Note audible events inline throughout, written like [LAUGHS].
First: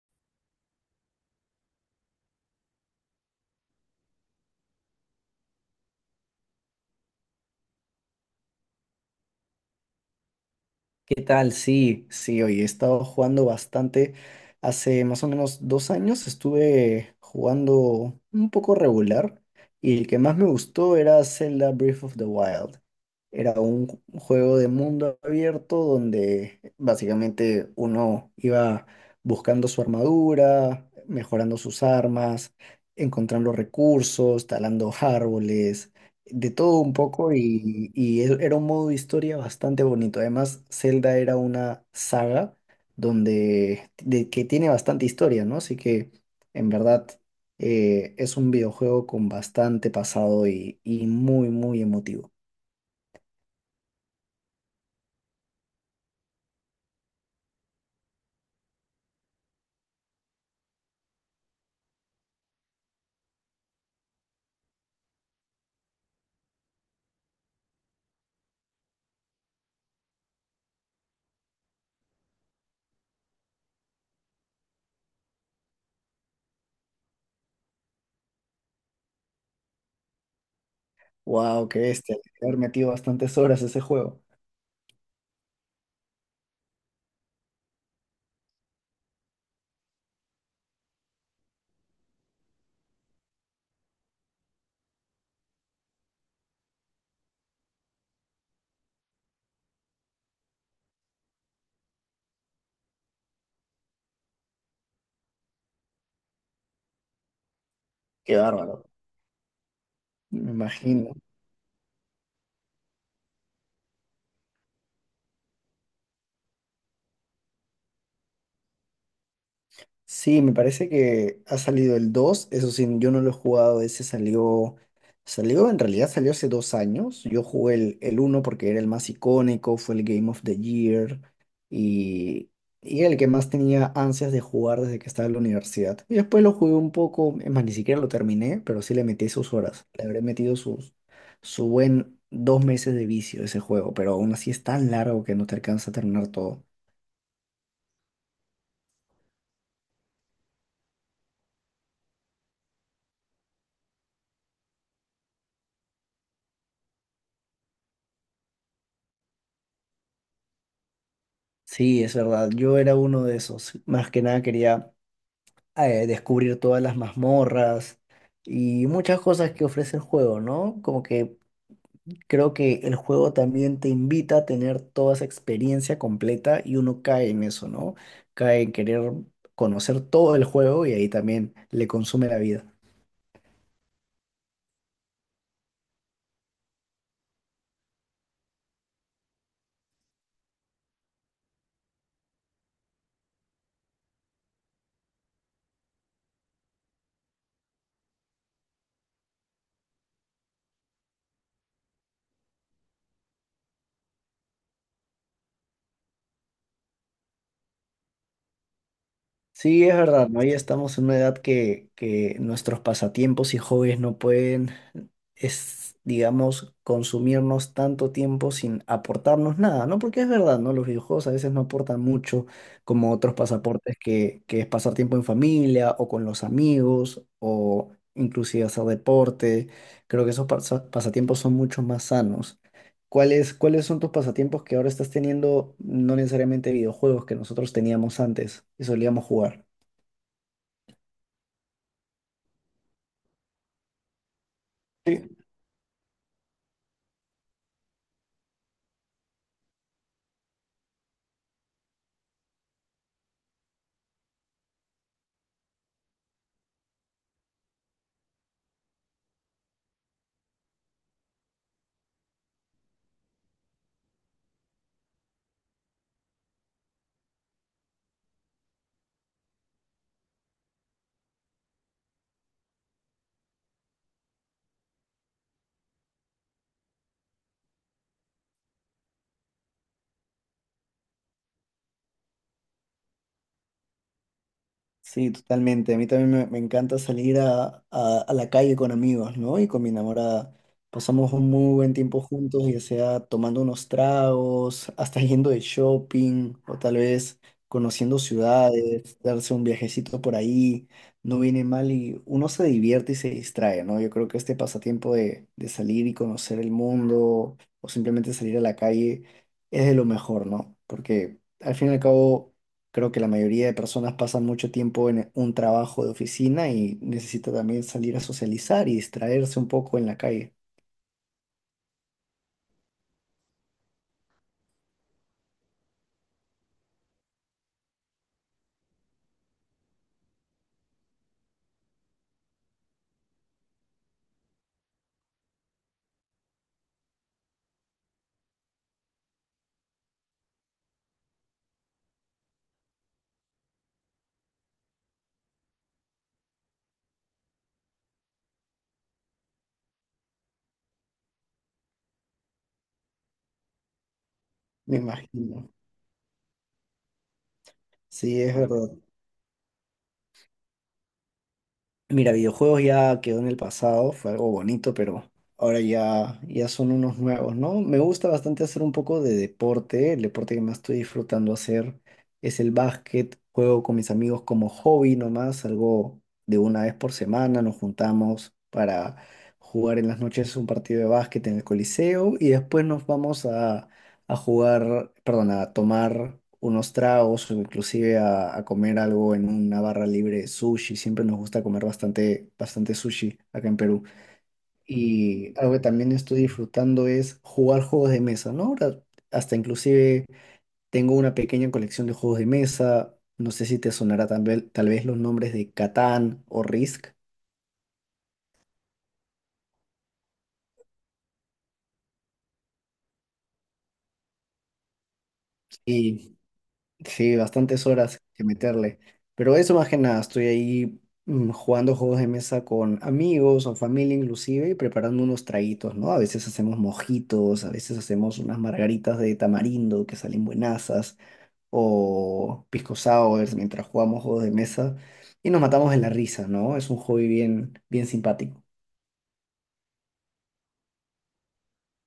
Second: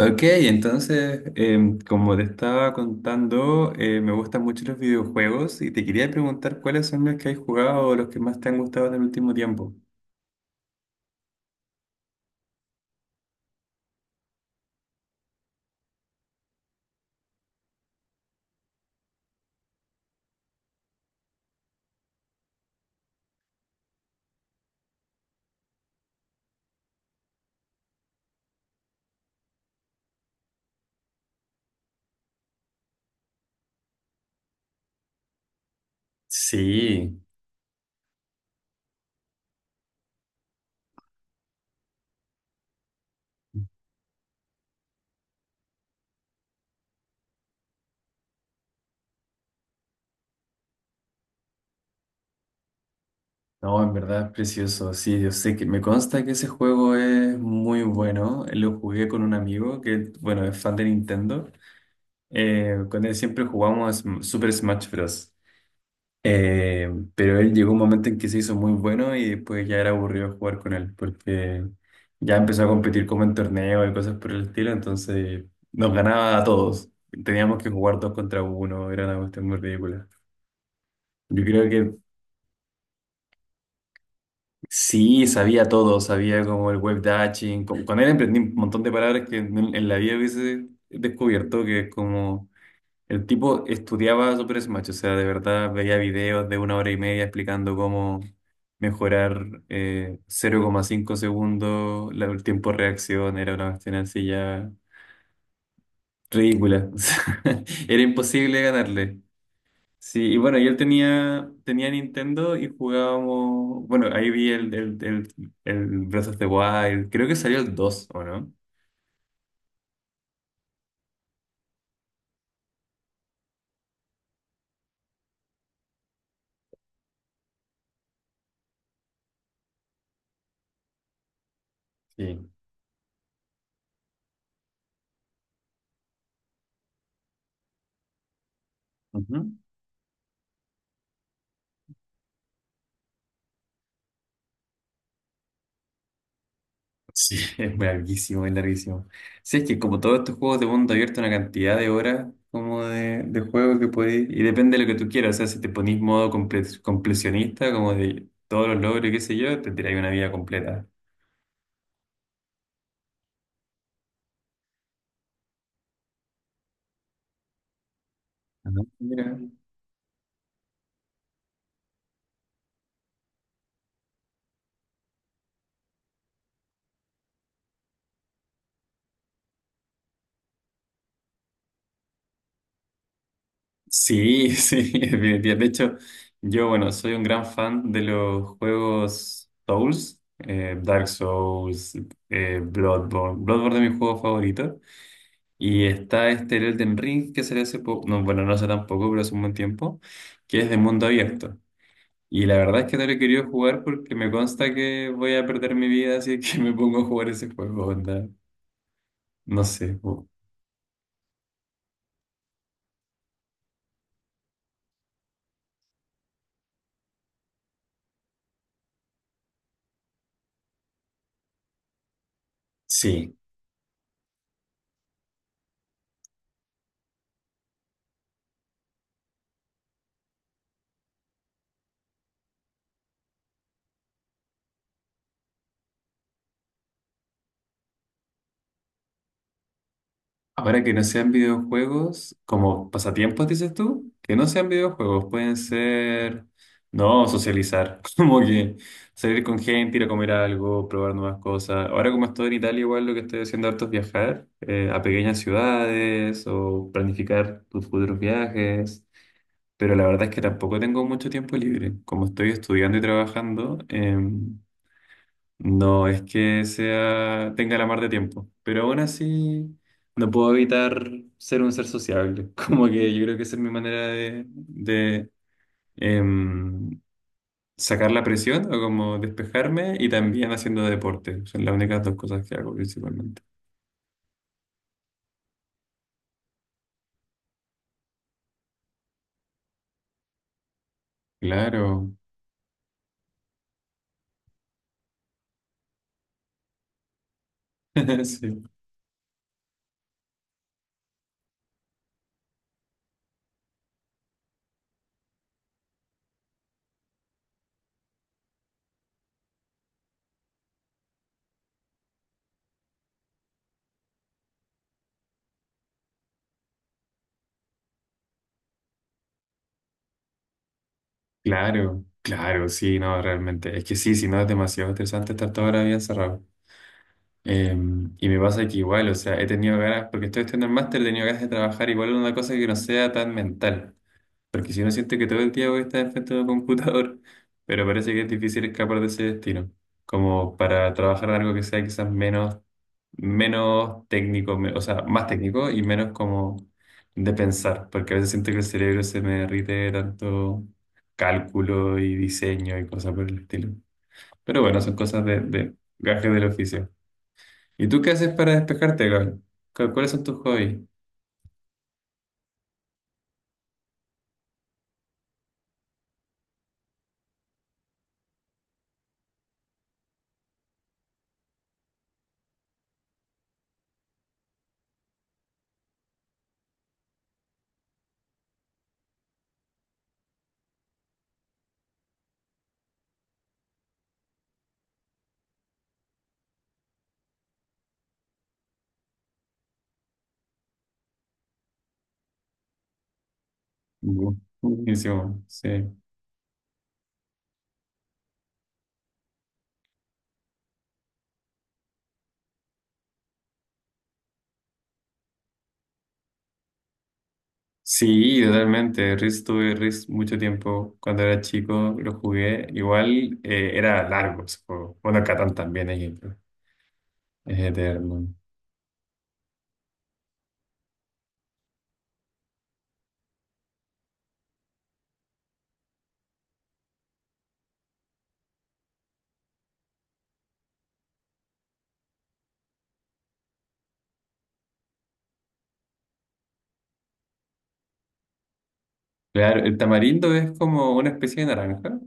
Ok, entonces, como te estaba contando, me gustan mucho los videojuegos y te quería preguntar cuáles son los que has jugado o los que más te han gustado en el último tiempo. ¿Qué tal? Sí, sí, oye, he estado jugando bastante. Hace más o menos 2 años estuve jugando un poco regular y el que más me gustó era Zelda Breath of the Wild. Era un juego de mundo abierto donde básicamente uno iba buscando su armadura, mejorando sus armas, encontrando recursos, talando árboles de todo un Sí, poco y era un modo de historia bastante bonito. Además, Zelda era una saga que tiene bastante historia, ¿no? Así que en verdad es un videojuego con bastante pasado y muy, muy emotivo. no, en verdad es precioso. Sí, yo sé que me consta que ese juego es muy bueno. Lo jugué con un amigo que, bueno, es fan de Nintendo. Con él siempre jugamos Super Smash Bros. Pero él llegó un momento en que se hizo muy bueno y después ya era aburrido jugar con él porque ya empezó a competir como en torneos y cosas por el estilo, entonces nos ganaba a todos. Teníamos que jugar dos contra uno, era una cuestión muy ridícula. Yo creo ¡Wow! ¡Qué que bestia! Haber metido bastantes horas a ese juego. sí, sabía todo, sabía como el web dashing, con él emprendí un montón de palabras que en la vida hubiese descubierto, que es como. El tipo estudiaba Super Smash, o sea, de verdad veía videos de una hora y media explicando cómo mejorar cero coma cinco segundos el tiempo de reacción, era una cuestión así ya ridícula. [LAUGHS] O sea, era ¡Qué imposible bárbaro! ganarle. Sí, y Me bueno, yo imagino. tenía, tenía Nintendo y jugábamos, bueno, ahí vi el Breath of the Wild, creo que salió el dos, ¿o no? Sí, me parece que ha salido el 2. Eso sí, yo no lo he jugado, ese salió, salió, en realidad salió hace 2 años, yo jugué el uno porque era el más icónico, fue el Game of the Year Sí. y, y el que más tenía ansias de jugar desde que estaba en la universidad. Y después lo jugué un poco, es más, ni siquiera lo terminé, pero sí le metí sus Ujú. horas, le habré metido sus, su buen 2 meses de vicio a ese juego, pero aún así es tan largo que no te alcanza a terminar todo. Sí, [LAUGHS] es larguísimo, es larguísimo. Sí, es que como todos estos juegos de mundo abierto, una cantidad de horas como de juego que podéis. Y depende de lo que tú quieras. O sea, si te ponís modo completionista, como de todos los logros y qué sé yo, te tiráis una vida completa. Sí, es verdad. Yo era uno de esos. Más que nada quería descubrir todas las mazmorras Ah, y muchas mira. cosas que ofrece el juego, ¿no? Como que creo que el juego también te invita a tener toda esa experiencia completa y uno cae en eso, ¿no? Cae en querer conocer todo el juego y ahí también le consume la vida. Sí, [LAUGHS] sí, definitivamente. De hecho, yo, bueno, soy un gran fan de los juegos Souls, Dark Souls, Bloodborne. Bloodborne es mi juego favorito. Y está este el Elden Ring que salió hace poco, no, bueno, no hace tampoco, pero hace un buen tiempo, que es de mundo abierto. Y la verdad es que no lo he querido jugar porque me consta que voy a perder mi vida, así que [LAUGHS] me pongo a jugar ese juego, onda. No Sí, es sé. Verdad, ¿no? Ya estamos en una edad que nuestros pasatiempos y hobbies no pueden es, digamos, consumirnos tanto tiempo sin aportarnos nada, ¿no? Porque es verdad, ¿no? Los videojuegos a veces no aportan mucho, como otros Sí, pasaportes que es pasar tiempo en familia o con los amigos o inclusive hacer deporte. Creo que esos pasatiempos son mucho más sanos. ¿Cuáles, cuáles son tus pasatiempos que ahora estás teniendo, no necesariamente videojuegos que nosotros teníamos antes y solíamos jugar? ahora que no sean videojuegos, como pasatiempos, dices tú, que no sean videojuegos, pueden ser, no, socializar, [LAUGHS] como que salir con gente, ir a comer algo, probar nuevas cosas. Ahora como estoy en Italia, igual lo que estoy haciendo harto es viajar, a pequeñas ciudades o planificar tus futuros viajes, pero la verdad es que tampoco tengo mucho tiempo libre. Como estoy estudiando y trabajando, no es que sea, tenga la mar de tiempo, pero aún así no puedo evitar ser un ser sociable. [LAUGHS] Como que yo creo que esa es mi manera de, em, sacar la presión o como despejarme y también haciendo deporte. Son las únicas dos cosas que hago principalmente. Sí, totalmente. A mí también me encanta salir a, a la calle con amigos, ¿no? Y con mi enamorada. Pasamos un muy buen Claro, tiempo juntos, ya sea tomando unos tragos, hasta yendo de shopping, o tal vez conociendo [LAUGHS] sí, ciudades, darse un viajecito por ahí. No viene mal y uno se divierte y se distrae, ¿no? Yo creo que este pasatiempo de salir y conocer el mundo o simplemente salir a la calle es de lo mejor, ¿no? Porque al fin y al cabo creo que la mayoría de personas pasan mucho tiempo en un trabajo de oficina y necesita también salir a socializar y distraerse un poco en la calle, claro, claro, sí, no, realmente. Es que sí, si no es demasiado estresante estar toda la vida encerrado. Eh, y me pasa que igual, o sea, he tenido ganas, porque estoy estudiando el máster, he tenido ganas de trabajar igual en una cosa que no sea tan mental. Porque si no siento que todo el día voy a estar frente a un computador, [LAUGHS] pero parece que es difícil escapar de ese destino. Como para trabajar en algo que sea quizás menos, menos técnico, o sea, más técnico y menos como de pensar. Porque a veces siento que el cerebro se me derrite de tanto cálculo y diseño y cosas por el estilo. Pero bueno, son me cosas imagino. de gajes del oficio. ¿Y tú qué haces Sí, para es verdad. despejarte, Gabriel? ¿Cuáles son tus hobbies? Mira, videojuegos ya quedó en el pasado, fue algo bonito, pero ahora ya, ya son unos nuevos, ¿no? Me gusta bastante hacer un poco de deporte. El deporte que más estoy disfrutando hacer es el básquet. Juego con mis amigos como hobby nomás, algo de una vez por semana. Nos juntamos para jugar en las noches un partido de básquet en el Coliseo y después nos vamos a a tomar unos tragos o inclusive a comer algo en una barra libre, sushi. Siempre nos gusta comer bastante, bastante sushi acá en Perú. Bu- Buenísimo, Y sí. algo que también estoy disfrutando es jugar juegos de mesa, ¿no? Ahora, hasta inclusive tengo una pequeña colección de juegos de mesa. No sé si te sonará tal vez los nombres de Catán o Risk. Sí, totalmente. Risk, tuve Risk mucho tiempo. Cuando era chico lo jugué. Igual, era largo ese juego. Bueno, Catán también es Y eterno, sí, es bastantes horas eterno. que meterle. Pero eso más que nada, estoy ahí jugando juegos de mesa con amigos o familia inclusive y preparando unos traguitos, ¿no? A veces hacemos mojitos, a veces hacemos unas margaritas de tamarindo que salen buenazas o pisco sours mientras jugamos juegos de mesa y nos matamos de la risa, ¿no? Es un hobby bien, bien simpático. Claro, el tamarindo es como una especie de naranja.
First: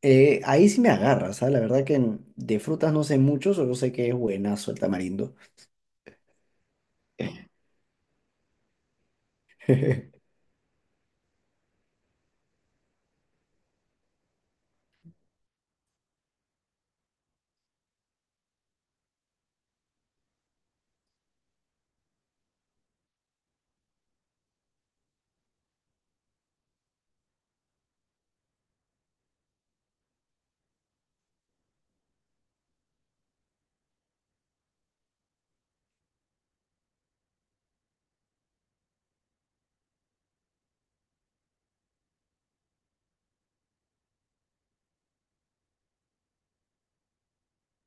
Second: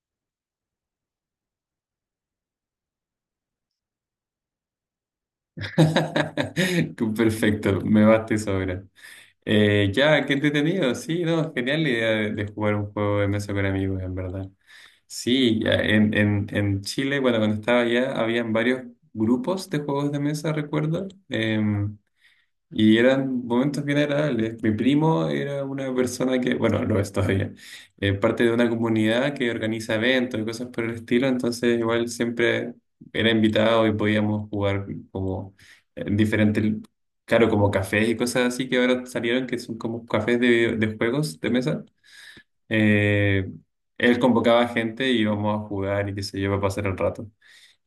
Ahí sí me agarras, ¿sabes? La verdad que en- de frutas no sé mucho, solo sé que es buenazo el tamarindo. [LAUGHS] Perfecto, me basta y sobra. Ya, [LAUGHS] qué entretenido. Sí, no, genial la idea de jugar un juego de mesa con amigos, en verdad. Sí, ya en Chile, bueno, cuando estaba allá, habían varios grupos de juegos de mesa, recuerdo, y eran momentos bien agradables. Mi primo era una persona que, bueno, lo es todavía, parte de una comunidad que organiza eventos y cosas por el estilo, entonces igual siempre era invitado y podíamos jugar como en diferentes, claro, como cafés y cosas así que ahora salieron, que son como cafés de juegos de mesa. Eh, Él convocaba gente y íbamos a jugar y qué sé yo, para pasar el rato.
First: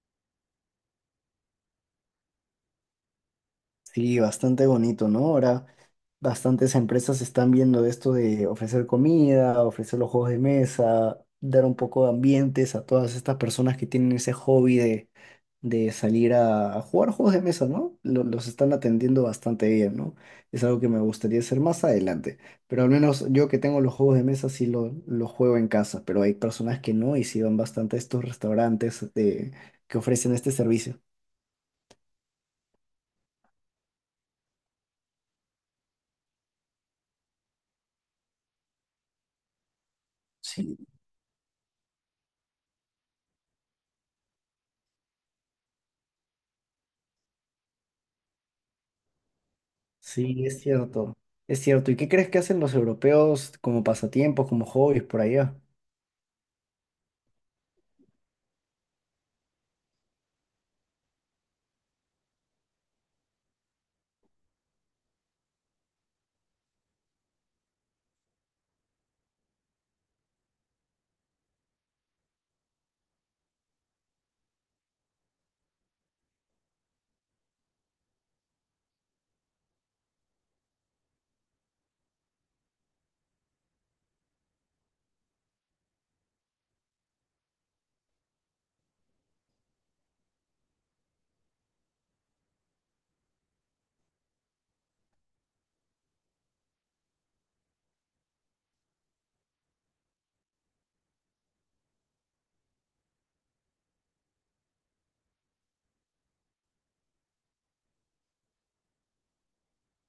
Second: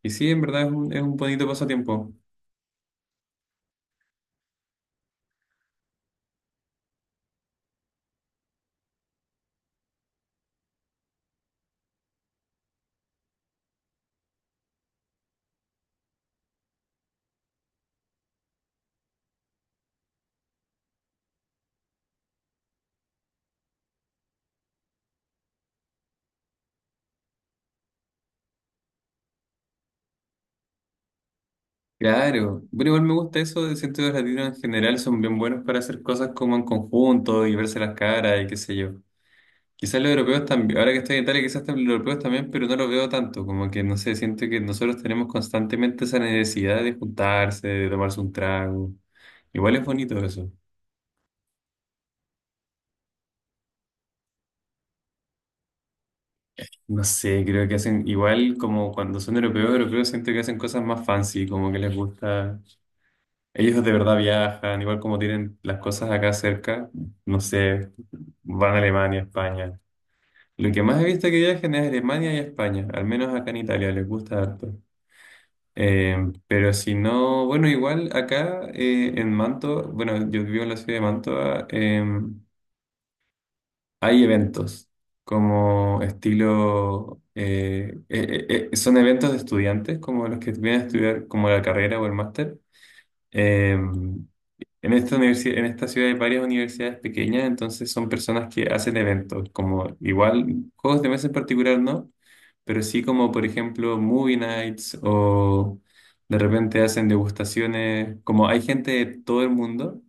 Y sí, en verdad es un bonito pasatiempo. Sí, bastante bonito, ¿no? Ahora bastantes empresas están viendo esto de ofrecer comida, ofrecer los juegos de mesa, dar un poco de ambientes a todas estas personas que tienen ese hobby de salir a jugar juegos de mesa, ¿no? Los están atendiendo bastante bien, ¿no? Es algo que me gustaría hacer más adelante, pero al menos yo que tengo los juegos de mesa sí los juego en casa, pero hay personas que no y sí van bastante a estos restaurantes de, que ofrecen este servicio. Claro, pero igual me gusta eso, de siento que los latinos en general son bien buenos para hacer cosas como en conjunto y verse las caras y qué sé yo. Quizás los europeos también, ahora que estoy en Italia, quizás los europeos también, pero no lo veo tanto, como que no sé, siento que nosotros tenemos constantemente esa necesidad de juntarse, de tomarse un trago. Igual es bonito Sí, eso. es cierto. Es cierto. ¿Y qué crees que hacen los europeos como pasatiempos, como hobbies por allá? No sé, creo que hacen igual como cuando son europeos, europeos siento que hacen cosas más fancy, como que les gusta. Ellos de verdad viajan, igual como tienen las cosas acá cerca, no sé, van a Alemania, España. Lo que más he visto que viajan es Alemania y España, al menos acá en Italia, les gusta harto. Eh, pero si no, bueno, igual acá, en Manto, bueno, yo vivo en la ciudad de Manto, ah, hay eventos como estilo, son eventos de estudiantes como los que vienen a estudiar como la carrera o el máster. Eh, en esta universidad, en esta ciudad hay varias universidades pequeñas, entonces son personas que hacen eventos, como igual juegos de mesa en particular no, pero sí como por ejemplo movie nights o de repente hacen degustaciones, como hay gente de todo el mundo.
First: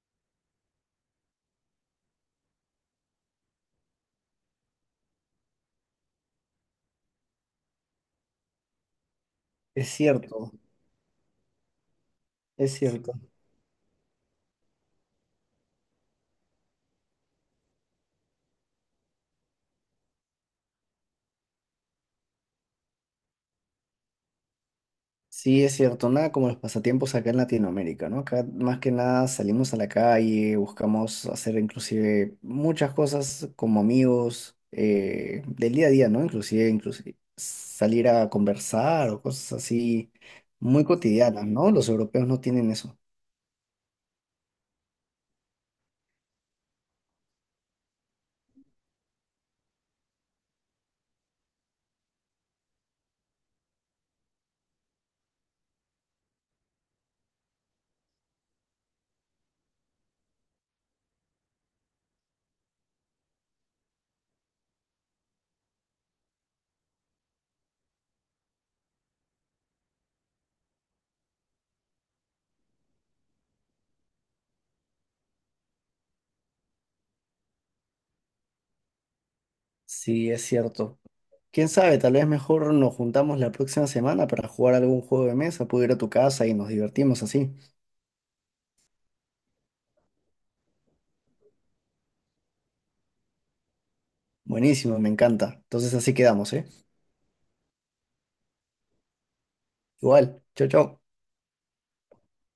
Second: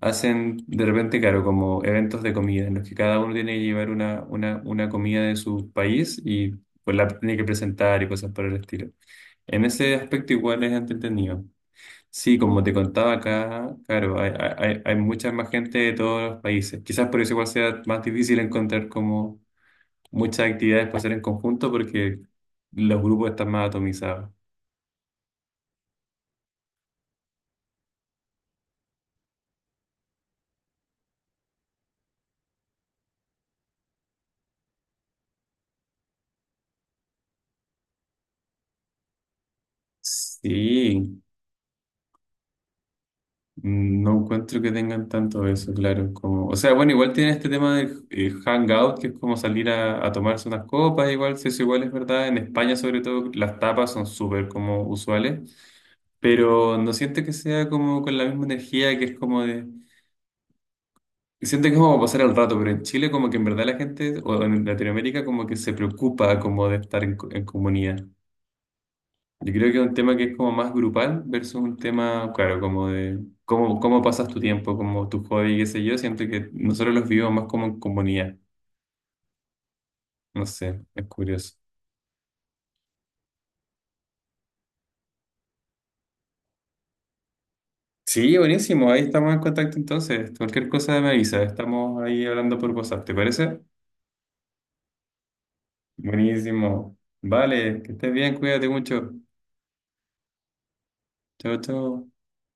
Hacen de repente, claro, como eventos de comida, en los que cada uno tiene que llevar una comida de su país y pues la tiene que presentar y cosas por el estilo. En Es ese aspecto cierto, igual es entretenido. Sí, como te es contaba cierto. acá, claro, hay mucha más gente de todos los países. Quizás por eso igual sea más difícil encontrar como muchas actividades para hacer en conjunto porque los grupos están más atomizados. Sí, es cierto. Nada como los pasatiempos acá en Latinoamérica, ¿no? Acá más que nada salimos a la calle, buscamos hacer inclusive muchas cosas como amigos del día a día, ¿no? Inclusive, inclusive salir a conversar o cosas así muy Sí, cotidianas, ¿no? Los europeos no tienen eso. mm, no encuentro que tengan tanto eso, claro. Como, o sea, bueno, igual tiene este tema del hangout, que es como salir a tomarse unas copas, igual, si eso igual es verdad. En España, sobre todo, las tapas son súper como usuales, pero no siento que sea como con la misma energía que es como de... Siento que es como pasar el rato, pero en Chile como que en verdad la gente, o en Latinoamérica, como que se preocupa como de estar en, en comunidad. Yo creo que es un tema que es como más grupal versus un tema, claro, como de cómo, cómo pasas tu tiempo, como tu hobby, qué sé yo. Siento que nosotros los vivimos más como en comunidad. Sí, es No sé, cierto. es curioso. Quién sabe, tal vez mejor nos juntamos la próxima semana para jugar algún juego de mesa, puedo ir a tu casa y nos divertimos así. Sí, buenísimo. Ahí estamos en contacto entonces. Cualquier cosa me avisa. Estamos ahí hablando por WhatsApp. ¿Te parece? Buenísimo, me encanta. Entonces así quedamos, ¿eh? Buenísimo. Vale, que estés bien. Cuídate mucho. Igual, chau, chau. Chao, chao.